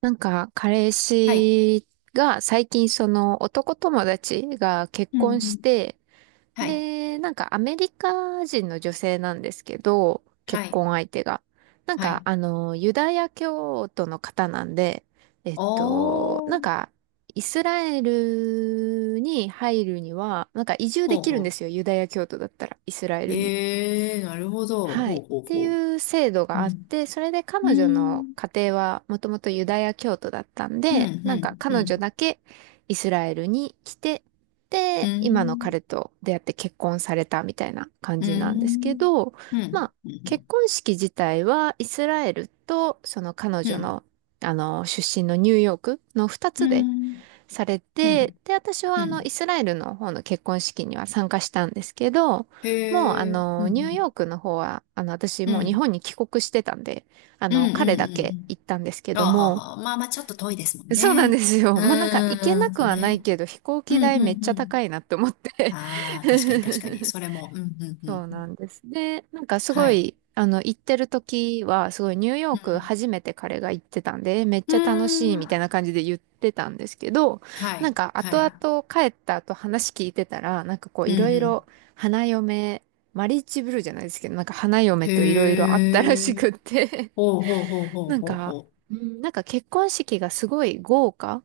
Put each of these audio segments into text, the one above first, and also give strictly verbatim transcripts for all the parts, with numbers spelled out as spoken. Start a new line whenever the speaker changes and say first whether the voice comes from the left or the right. right: なんか、彼
left: はい。
right: 氏が最近その男友達が結
left: うんう
right: 婚し
left: ん。
right: て、
left: はい。
right: で、なんかアメリカ人の女性なんですけど、結
left: はい。
right: 婚相手が。なん
left: は
right: か、
left: い。
right: あの、ユダヤ教徒の方なんで、えっ
left: お
right: と、なん
left: ー。
right: か、イスラエルに入るには、なんか移住で
left: ほう
right: きるんで
left: ほ
right: すよ、ユダヤ教徒だったら、イスラエ
left: う。
right: ルに。
left: へえ、なるほど。
right: はい、
left: ほ
right: っ
left: うほう
right: て
left: ほ
right: いう制度
left: う。
right: があ
left: う
right: っ
left: ん。
right: て、それで
left: う
right: 彼女の
left: ん。
right: 家庭はもともとユダヤ教徒だったん
left: う
right: で、なんか
left: ん。う
right: 彼女だ
left: ん。
right: けイスラエルに来て、
left: う
right: で、今の
left: ん。
right: 彼と出会って結婚されたみたいな感
left: う
right: じなんですけ
left: ん。
right: ど、
left: うん。う
right: ま
left: ん。
right: あ、
left: う
right: 結
left: ん。
right: 婚式自体はイスラエルとその彼
left: う
right: 女
left: ん。
right: の、あの、出身のニューヨークの2
left: う
right: つで
left: ん。
right: され
left: う
right: て、
left: ん。
right: で、私は
left: う
right: あの、イ
left: ん
right: スラエルの方の結婚式には参加したんですけど、もうあ
left: へえ。う
right: の、ニューヨー
left: ん。
right: クの方は、あの、私
left: うん。
right: もう
left: う
right: 日
left: ん。
right: 本に帰国してたんで、あ
left: う
right: の、彼だけ
left: ん。
right: 行ったんですけ
left: うん。あ
right: ど
left: は
right: も、
left: は。まあまあ、ちょっと遠いですもん
right: そうなんで
left: ね。
right: すよ。
left: う
right: もうなんか行け
left: ー
right: な
left: ん。
right: く
left: そう
right: はない
left: ね。
right: けど、飛行
left: う
right: 機
left: ん。う
right: 代めっ
left: ん。う
right: ちゃ高
left: ん。
right: いなって思って。
left: ああ、確かに確かに。それも。うん。うん。
right: そう
left: うん。
right: なんです。で、なんかすご
left: はい。
right: い、あの、行ってる時は、すごいニューヨ
left: う
right: ーク
left: ん。
right: 初めて彼が行ってたんで、めっ
left: う
right: ちゃ楽しい
left: ーん。
right: みたいな
left: は
right: 感じで言ってたんですけど、
left: い。は
right: なんか後
left: い。
right: 々帰った後話聞いてたら、なんかこう
left: う
right: いろ
left: ん
right: い
left: う
right: ろ
left: ん。
right: 花嫁、マリッジブルーじゃないですけど、なんか花嫁といろいろ
left: へ
right: あったらし
left: え。
right: くって、
left: ほうほうほう ほう
right: なん
left: ほう
right: か、
left: ほう。
right: うんなんか結婚式がすごい豪華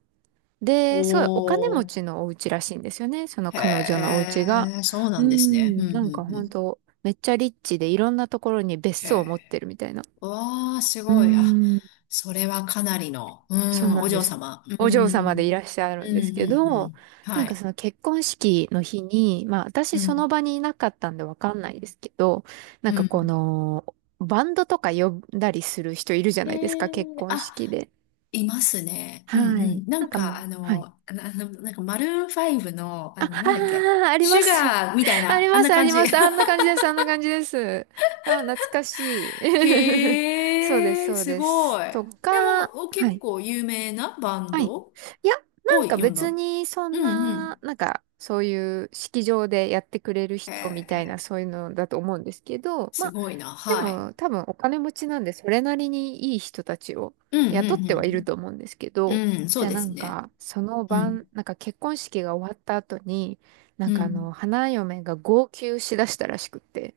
right: で、すごいお金持
left: おー。
right: ちのお家らしいんですよね。その彼女のお
left: へ
right: 家が。
left: え。そうな
right: う
left: んですね。うん
right: ん、
left: う
right: なんか
left: んう
right: 本
left: ん。
right: 当めっちゃリッチでいろんなところに別
left: へ
right: 荘を持って
left: え。
right: るみたいな。
left: わあ、す
right: うー
left: ごい。あ、
right: ん、
left: それはかなりの、う
right: そう
left: ん、
right: な
left: お
right: んで
left: 嬢
right: す。
left: 様。う
right: お嬢様でい
left: ん。
right: らっしゃ
left: うん
right: る
left: う
right: んですけ
left: んう
right: ど、
left: ん
right: なん
left: は
right: か
left: い
right: その結婚式の日に、まあ私
left: う
right: その
left: ん
right: 場にいなかったんでわかんないですけど、なん
left: う
right: かこ
left: ん
right: の、バンドとか呼んだりする人いるじゃ
left: へ
right: ないですか、結
left: え
right: 婚
left: あ
right: 式で。
left: いますね。うん
right: は
left: う
right: い。
left: ん。な
right: なん
left: ん
right: かも
left: か、
right: う、
left: あ
right: は
left: の、
right: い。
left: あのなんか、マルーンファイブの、
right: あ、
left: あ
right: あ
left: の、なんだっけ、
right: ー、ありま
left: シュ
right: す。
left: ガーみたい
right: あり
left: な、あん
right: ま
left: な
right: す、あ
left: 感
right: り
left: じ。
right: ます。あんな 感じです、あんな感じです。あー、懐かしい。そうです、
left: へえ、
right: そう
left: す
right: で
left: ご
right: す。
left: い。で
right: とか、
left: も、お
right: は
left: 結
right: い。
left: 構有名なバン
right: はい。
left: ド
right: いや、な
left: を
right: んか
left: 読んだ。
right: 別にそ
left: う
right: ん
left: んう
right: な、
left: ん。
right: なんかそういう式場でやってくれる
left: へ
right: 人みたいな
left: え、
right: そういうのだと思うんですけど、ま
left: す
right: あ
left: ごいな。
right: で
left: はい。
right: も多分お金持ちなんでそれなりにいい人たちを
left: うんう
right: 雇ってはいる
left: ん
right: と思うんですけ
left: う
right: ど、
left: んうん。うん、そ
right: じゃ
left: う
right: あ
left: で
right: な
left: す
right: ん
left: ね。
right: かその
left: うん。
right: 晩、なんか結婚式が終わった後に、なん
left: う
right: かあ
left: ん。
right: の花嫁が号泣しだしたらしくって。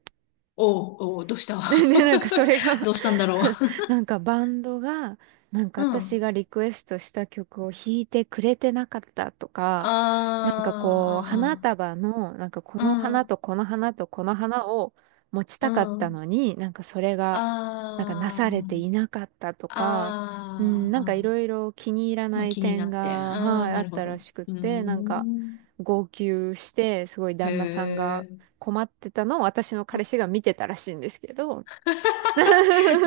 left: おう、おう、どうした
right: で、で、なんかそれ が、
left: どうしたんだろ
right: なんかバンドが、なんか
left: う。う
right: 私
left: ん。
right: がリクエストした曲を弾いてくれてなかったと
left: あ
right: か、なんかこう、花
left: ーあ
right: 束の、なんかこ
left: ー、
right: の
left: あ
right: 花と
left: ー
right: この花とこの花を持ち
left: う
right: たかっ
left: ん、う
right: た
left: ん。
right: のに、なんかそれが、なんかなされて
left: あ
right: いなかったとか、うん、
left: あ、
right: な
left: あ
right: んかい
left: ーあー、
right: ろいろ気に入ら
left: ま
right: な
left: あ
right: い
left: 気にな
right: 点
left: って。
right: が、
left: あ
right: は
left: あ、
right: い、あ
left: な
right: っ
left: るほ
right: た
left: ど。
right: らしくっ
left: うー
right: て、なんか、
left: ん。
right: 号泣して、すごい
left: へ
right: 旦那さんが、
left: え。
right: 困ってたのを私の彼氏が 見てたらしいんですけど。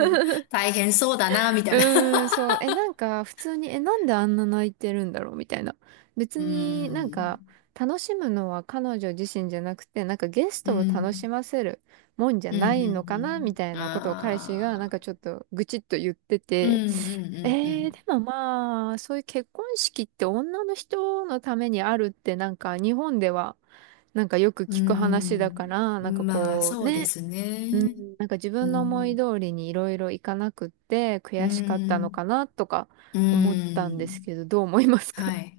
left: うん 大変そうだな、みた
right: う
left: いな。
right: ーん、そう。え、なんか普通に、え、なんであんな泣いてるんだろうみたいな。別
left: うー
right: になん
left: ん。
right: か楽しむのは彼女自身じゃなくて、なんかゲス
left: う
right: トを楽し
left: ん。
right: ませるもんじゃ
left: うん、う
right: な
left: ん、
right: いのかなみたい
left: うん。
right: なことを彼氏がなん
left: あ
right: か
left: あ。
right: ちょっと愚痴っと言って
left: うん、う
right: て。
left: ん、う
right: えー、
left: ん、
right: でもまあ、そういう結婚式って女の人のためにあるってなんか日本ではなんかよく
left: う
right: 聞く話だか
left: ん。
right: ら、
left: うー
right: なんか
left: ん。まあ、
right: こう
left: そうで
right: ね、
left: す
right: う
left: ね。
right: ん、なんか自
left: う
right: 分の思い
left: ん。
right: 通りにいろいろいかなくって
left: う
right: 悔しかったの
left: ん。
right: かなとか
left: う
right: 思ったんです
left: ん。
right: けど、どう思いますか？
left: はい。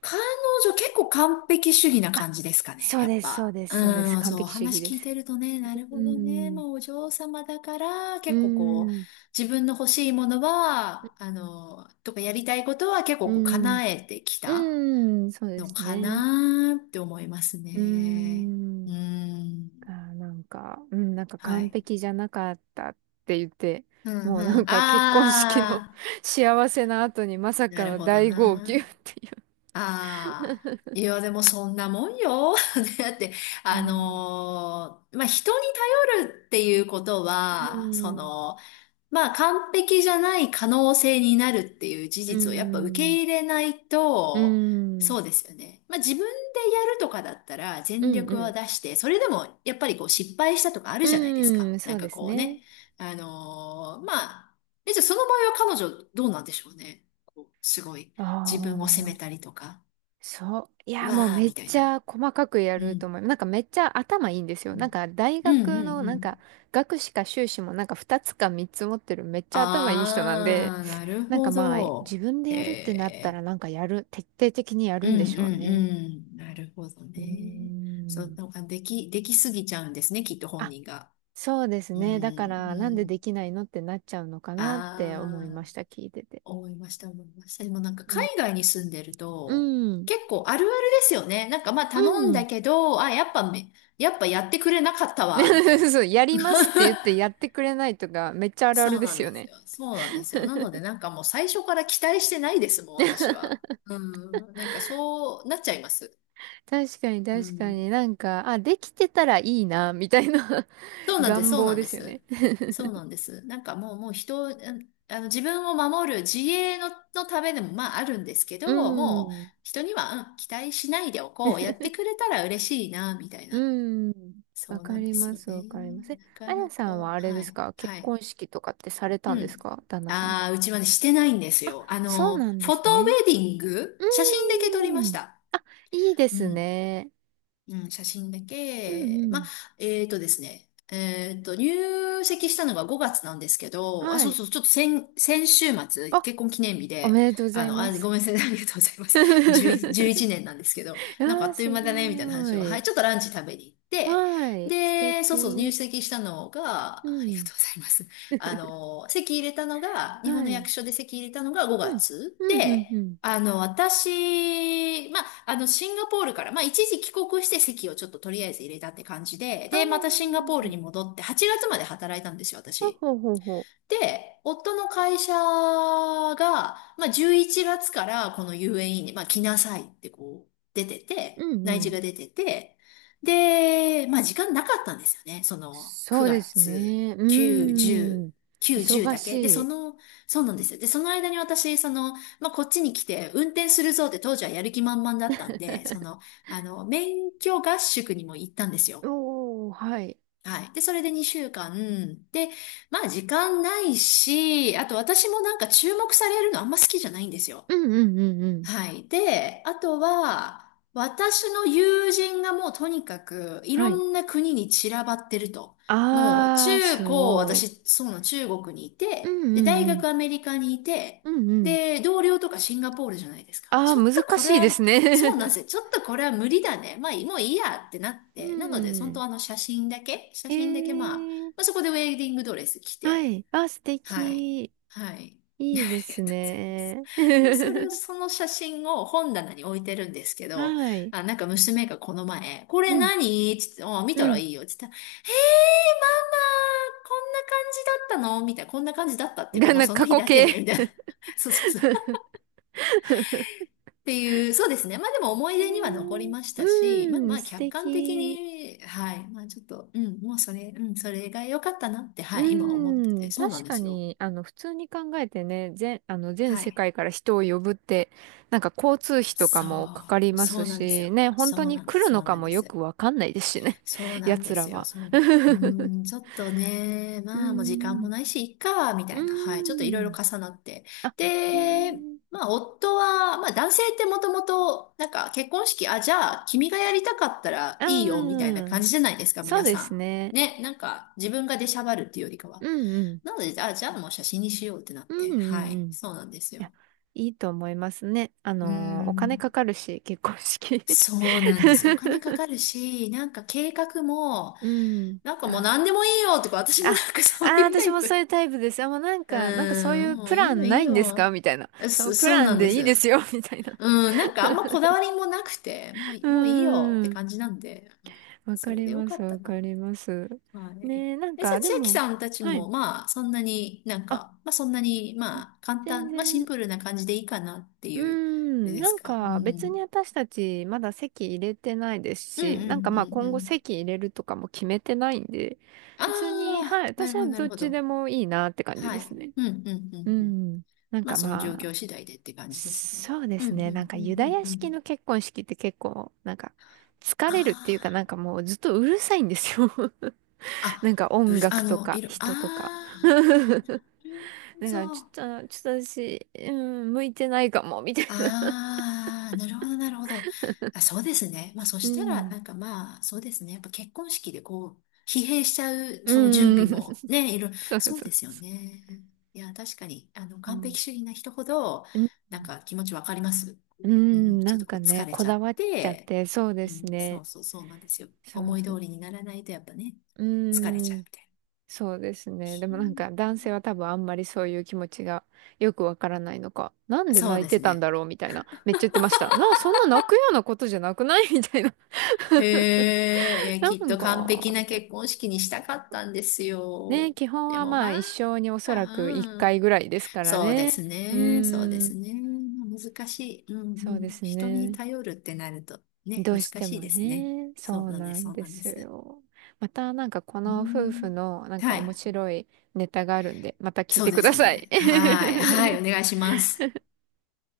left: 彼女結構完璧主義な
right: あ、
left: 感じですかね、
right: そう
left: やっ
right: です、そ
left: ぱ。
right: うです、そうです。
left: うん、
right: 完
left: そう、
right: 璧主義
left: 話
right: で
left: 聞い
right: す。
left: てるとね、なる
right: う
left: ほどね、
right: ん、
left: まあお嬢様だから、
right: う
left: 結構こう、
right: ん、
left: 自分の欲しいものは、あの、とかやりたいことは結
right: う
left: 構こう、
right: ん、
left: 叶えてきた
right: うん、そうで
left: の
right: す
left: か
right: ね。
left: なって思います
right: う
left: ね。う
right: ん、
left: ん、
right: がなんか、うん、なんか
left: は
right: 完
left: い。
right: 璧じゃなかったって言って、
left: うん、
right: も
left: う
right: うなん
left: ん、あ
right: か結婚式の
left: あ、
right: 幸せな後にまさ
left: な
right: か
left: る
right: の
left: ほど
right: 大号泣っ
left: な。
right: ていう。
left: ああ、いや、でもそんなもんよ。だって、
right: う
left: あ
right: ん、
left: のーまあ、人に頼るっていうこと
right: う
left: は、そ
right: ん
left: の、まあ、完璧じゃない可能性になるっていう事
right: う
left: 実をやっぱ受け
right: ん。
left: 入れない
right: う
left: と、
right: ん。
left: そうですよね。まあ、自分でやるとかだったら
right: う
left: 全
right: ん。う
left: 力は
right: ん。
left: 出して、それでもやっぱりこう失敗したとかあるじゃないです
right: う
left: か。
right: ん。そ
left: なん
right: うで
left: か
right: す
left: こう
right: ね。
left: ね。あのーまあ、え、じゃあその場合は彼女どうなんでしょうね。こうすごい。
right: あ
left: 自分を責めた
right: あ。
left: りとか。
right: そう。いや、もう
left: わー、
right: め
left: み
right: っ
left: たい
right: ち
left: な。
right: ゃ細かくや
left: う
right: ると
left: ん。
right: 思います。なんかめっちゃ頭いいんです
left: う
right: よ。なん
left: ん、
right: か大
left: うん、うん
right: 学の
left: う
right: なん
left: ん。
right: か学士か修士もなんかふたつかみっつ持ってるめっちゃ頭いい人なんで、
left: あー、なる
right: なんか
left: ほ
right: まあ自
left: ど。
right: 分で
left: へ
right: やるってなった
left: え。
right: らなんかやる、徹底的にや
left: う
right: るんで
left: ん、
right: しょう
left: うん、
right: ね。
left: うん。なるほど
right: うー
left: ね。そう、
right: ん。
left: なんかでき、できすぎちゃうんですね、きっと本
right: あ、
left: 人が。
right: そうです
left: うん、
right: ね。だから
left: う
right: なんでで
left: ん。
right: きないのってなっちゃうのかなって思い
left: あ
right: ま
left: ー、
right: した。聞いてて。
left: 思いました、思いました。でもなんか海外に住んでる
right: う
left: と、
right: ん。
left: 結構あるあるですよね。なんかまあ
right: う
left: 頼んだ
right: ん。
left: けど、あ、やっぱめ、やっぱやってくれなかったわ、みたい な。
right: そう、やり ますって言ってやってくれないとか、めっちゃあるあ
left: そ
right: る
left: う
right: で
left: なん
right: す
left: で
right: よ
left: す
right: ね。
left: よ。そうなんですよ。なので、なんかもう最初から期待してないですもん、私は。うん。なんかそうなっちゃいます。
right: 確かに
left: う
right: 確か
left: ん。
right: になんか、あ、できてたらいいな、みたいな
left: そ うなんです、
right: 願
left: そう
right: 望
left: なん
right: で
left: で
right: すよね。
left: す。そうなんです。なんかもう、もう人を、うんあの、自分を守る自衛の、のためでもまああるんですけ
right: う
left: ど、もう
right: ん。
left: 人には、うん期待しないでおこう。やってくれたら嬉しいな、みたい
right: う
left: な。
right: ん。
left: そ
right: わ
left: うな
right: か
left: ん
right: り
left: です
right: ま
left: よ
right: す、
left: ね。
right: わかります。え、
left: なか
right: あや
left: な
right: さんは
left: か、
right: あれで
left: は
right: す
left: い、
right: か、結
left: はい。
right: 婚式とかってされた
left: う
right: んです
left: ん。
right: か、旦那さんと。
left: ああ、うちはね、してないんですよ。あ
right: そう
left: の、
right: なんで
left: フォ
right: す
left: トウ
right: ね。
left: ェディン
right: う
left: グ、写真だけ撮りまし
right: ん。
left: た。
right: いいで
left: う
right: す
left: ん。
right: ね。
left: うん、写真だ
right: うんう
left: け。まあ、
right: ん。
left: えっとですね。えっと、入籍したのがごがつなんですけど、あ、
right: は
left: そう
right: い。
left: そう、ちょっと先、先週末、
right: あ、
left: 結婚記念日
right: お
left: で、
right: めでとうござ
left: あ
right: い
left: の、あ、
right: ま
left: ご
right: す。
left: めんなさい、ありがとうございます。じゅういち、いちねんなんですけど、なんか
right: あ
left: あ
right: あ、
left: っという
right: す
left: 間だね、みたいな
right: ご
left: 話を、はい、
right: い。
left: ちょっとランチ食べに行って、
right: はい。素
left: で、そうそう、入
right: 敵。
left: 籍したのが、
right: う
left: ありが
right: ん。
left: とうございます。あ の、籍入れたのが、日本
right: は
left: の
right: い。
left: 役所で籍入れたのが5
right: うん。
left: 月
right: うん、うん、
left: で、
right: うん。
left: あの、私、まあ、あの、シンガポールから、まあ、一時帰国して席をちょっととりあえず入れたって感じで、
right: あ
left: で、またシンガ
right: あ、
left: ポールに戻って、はちがつまで働いたんですよ、
right: ほう
left: 私。
right: ほうほうほ
left: で、夫の会社が、まあ、じゅういちがつからこの遊園 e に、まあ、来なさいってこう、出て
right: う。
left: て、
right: うん、
left: 内
right: う
left: 示
right: ん。
left: が出てて、で、まあ、時間なかったんですよね。その、
right: そうで
left: 9
right: す
left: 月、
right: ね。う
left: 9、
right: ー
left: 10、
right: ん。
left: 9、10
right: 忙
left: だ
right: し
left: け。で、そ
right: い。
left: の、そうなんですよ。で、その間に私、その、まあ、こっちに来て、運転するぞって当時はやる気満々だったんで、その、あの、免許合宿にも行ったんですよ。
right: おー、はい。
left: はい。で、それでにしゅうかん。で、まあ時間ないし、あと私もなんか注目されるのあんま好きじゃないんですよ。
right: うん、うん、うん、うん。
left: はい。で、あとは、私の友人がもうとにかくい
right: は
left: ろ
right: い。
left: んな国に散らばってると。もう
right: あー
left: 中
right: す
left: 高、
right: ごい。
left: 私、そうなの中国にい
right: う
left: て、で、
right: ん、
left: 大
right: う
left: 学
right: ん、
left: アメリカにいて、
right: うん。うん、うん。
left: で、同僚とかシンガポールじゃないですか。
right: あー
left: ちょっと
right: 難
left: こ
right: し
left: れ
right: いで
left: は、
right: す
left: そうなんで
right: ね。
left: すよ。ちょっとこれは無理だね。まあ、もういいやってなっ
right: う
left: て。なので、本当
right: ん。
left: あの写真だけ、写
right: え
left: 真だけまあ、
right: ー。
left: まあそこでウェディングドレス着
right: は
left: て、
right: い。あー、素
left: はい。
right: 敵。
left: はい。あ
right: いいで
left: りが
right: す
left: とうございま
right: ね。
left: す。それを、その写真を本棚に置いてるんですけど、
right: はい。
left: あ、なんか娘がこの前、これ
right: うん。
left: 何つって、あ、見た
right: う
left: ら
right: ん。
left: いいよ。つって言ったら、えー、ママ、こんな感じだったのみたいな、こんな感じだったっ ていうか、
right: が
left: まあ
right: な、
left: その
right: 過
left: 日
right: 去
left: だけね、
right: 形。
left: みたいな。そうそうそう。っていう、そうですね。まあでも思い
right: え
left: 出には残り
right: ー、
left: まし
right: う
left: たし、まあ
right: ー
left: ま
right: ん、
left: あ
right: 素
left: 客観的
right: 敵。
left: に、はい。まあちょっと、うん、もうそれ、うん、それが良かったなって、
right: う
left: はい、今思って
right: ー
left: て、
right: ん、
left: そうなん
right: 確
left: で
right: か
left: すよ。
right: に、あの、普通に考えてね、全、あの、全
left: は
right: 世
left: い。
right: 界から人を呼ぶって、なんか交通費とか
left: そ
right: もかかり
left: う、
right: ま
left: そ
right: す
left: うなんですよ。
right: し、ね、本当
left: そう
right: に
left: なんで
right: 来
left: す、
right: る
left: そ
right: の
left: う
right: か
left: なん
right: も
left: で
right: よ
left: す。
right: くわかんないですしね、
left: そう なん
right: 奴
left: で
right: ら
left: すよ。
right: は。
left: そう。う
right: う
left: ーん、ちょっとね、
right: ー
left: まあもう時間も
right: ん、
left: ないし、いっか、みた
right: う
left: いな。はい。ちょっとい
right: ー
left: ろいろ
right: ん。
left: 重なって。
right: あ、え
left: で、
right: ー、
left: まあ夫は、まあ男性ってもともと、なんか結婚式、あ、じゃあ君がやりたかったら
right: う
left: いいよ、みたいな
right: ーん、
left: 感じじゃないですか、
right: そう
left: 皆
right: です
left: さん。
right: ね。
left: ね、なんか自分が出しゃばるっていうよりかは。
right: うんうん。
left: なので、あ、じゃあもう写真にしようってなっ
right: うんう
left: て。は
right: んう
left: い。
right: ん。
left: そうなんです
right: いや、
left: よ。
right: いいと思いますね。あ
left: うー
right: のーお金か
left: ん。
right: かるし、結婚式。
left: そうなんです。お金か かるし、なんか計画も、
right: うん。
left: なんかもう
right: あ、
left: 何でもいいよとか、私も
right: あ、
left: なんかそう
right: あ、
left: いうタ
right: 私
left: イ
right: もそういう
left: プ。
right: タイプです。あ、もうなん
left: う
right: か、なんかそうい
left: ーん、
right: う
left: も
right: プ
left: うい
right: ラ
left: いよ
right: ン
left: い
right: な
left: い
right: いんですか
left: よ。
right: みたいな。その
left: そ、
right: プ
left: そう
right: ラ
left: な
right: ン
left: んで
right: でいいです
left: す。
right: よ、みたいな。
left: うん、なんかあんまこだわりもなくて、もうい、
right: う
left: もういいよって
right: ーん。
left: 感じなんで、うん、
right: わ
left: そ
right: か
left: れ
right: り
left: でよ
right: ま
left: か
right: す、
left: った
right: わ
left: な。
right: かります。
left: はい。
right: ねえ、なん
left: え、じゃあ
right: か、で
left: 千秋
right: も、
left: さんたち
right: はい。
left: も、まあ、そんなになん
right: あ、
left: か、まあそんなに、まあ簡
right: 全
left: 単、まあシン
right: 然。
left: プルな感じでいいかなって
right: うー
left: いう、あれ
right: ん、
left: で
right: な
left: す
right: ん
left: か。う
right: か別
left: ん。
right: に私たちまだ籍入れてないです
left: うんう
right: し、なんか
left: んう
right: まあ
left: んう
right: 今後
left: ん。
right: 籍入れるとかも決めてないんで、
left: あ
right: 別に、はい、
left: あ、な
right: 私
left: るほ
right: は
left: ど、な
right: ど
left: る
right: っ
left: ほ
right: ち
left: ど。
right: でもいいなって感じ
left: は
right: で
left: い。
right: すね。
left: うん、うん、う
right: う
left: ん、うん。
right: ん、なん
left: まあ、
right: か
left: その状
right: まあ、
left: 況次第でって感じですね。
right: そうで
left: うん、う
right: す
left: ん、
right: ね、なんか
left: うん、
right: ユ
left: う
right: ダ
left: ん、
right: ヤ
left: う
right: 式の
left: ん。
right: 結婚式って結構、なんか疲れるっていうか、
left: あ
right: なんかもうずっとうるさいんですよ。 なん
left: あ、
right: か
left: あ、う、
right: 音
left: あ
right: 楽と
left: の、
right: か
left: いる、あ
right: 人とか。
left: あ、なるほ
right: だからち
left: ど。
right: ょっと、ちょっと私、うん、向いてないかも、みたいな。
left: ああ、なるほど、なるほど。あ、そうですね。まあ、そ
right: う
left: したら、
right: ん。
left: なんかまあ、そうですね。やっぱ結婚式でこう、疲弊しちゃう、その準
right: う
left: 備
right: ん。そう
left: も、ね、いろ、
right: そう。
left: そうですよね。いや、確かに、あの、
right: う
left: 完
right: ん。
left: 璧主義な人ほど、
right: うん、
left: なんか気持ちわかります。
right: う
left: う
right: ん
left: ん、
right: な
left: ちょっ
right: ん
left: と
right: か
left: こう、疲
right: ね、
left: れ
right: こ
left: ちゃ
right: だ
left: っ
right: わっちゃっ
left: て、
right: て、そうで
left: う
right: す
left: ん、そ
right: ね。
left: うそう、そうなんですよ。
right: そう
left: 思い
right: そ
left: 通
right: う。
left: りにならないと、やっぱね、
right: う
left: 疲れちゃう
right: ん、
left: みたいな。
right: そうですね。で
left: ひ
right: もなんか
left: ー
right: 男性は多分あんまりそういう気持ちがよくわからないのか、なんで
left: そう
right: 泣い
left: で
right: て
left: す
right: たんだ
left: ね。
right: ろうみたいな。めっちゃ言ってました。な、そんな泣くようなことじゃなくないみたいな。
left: へえ、い や、
right: な
left: きっ
right: ん
left: と完
right: か、
left: 璧
right: み
left: な
right: たい
left: 結婚式にしたかったんです
right: な。ね、
left: よ。
right: 基本
left: で
right: は
left: も
right: まあ
left: まあ、
right: 一生におそらく一
left: う
right: 回
left: ん。
right: ぐらいですから
left: そうで
right: ね。
left: す
right: う
left: ね、そうで
right: ー
left: す
right: ん、
left: ね。まあ難しい。うんう
right: そうで
left: ん。
right: す
left: 人に
right: ね。
left: 頼るってなるとね、
right: ど
left: 難
right: うして
left: し
right: も
left: いですね。
right: ね、
left: そ
right: そ
left: う
right: う
left: なんで
right: な
left: す、そ
right: ん
left: う
right: で
left: なんで
right: す
left: す。
right: よ。またなんかこ
left: う
right: の夫婦
left: ん。
right: のなんか
left: は
right: 面
left: い。
right: 白いネタがあるんで、また聞い
left: そう
right: て
left: で
right: くだ
left: す
right: さい。
left: ね。はい。はい、お 願いします。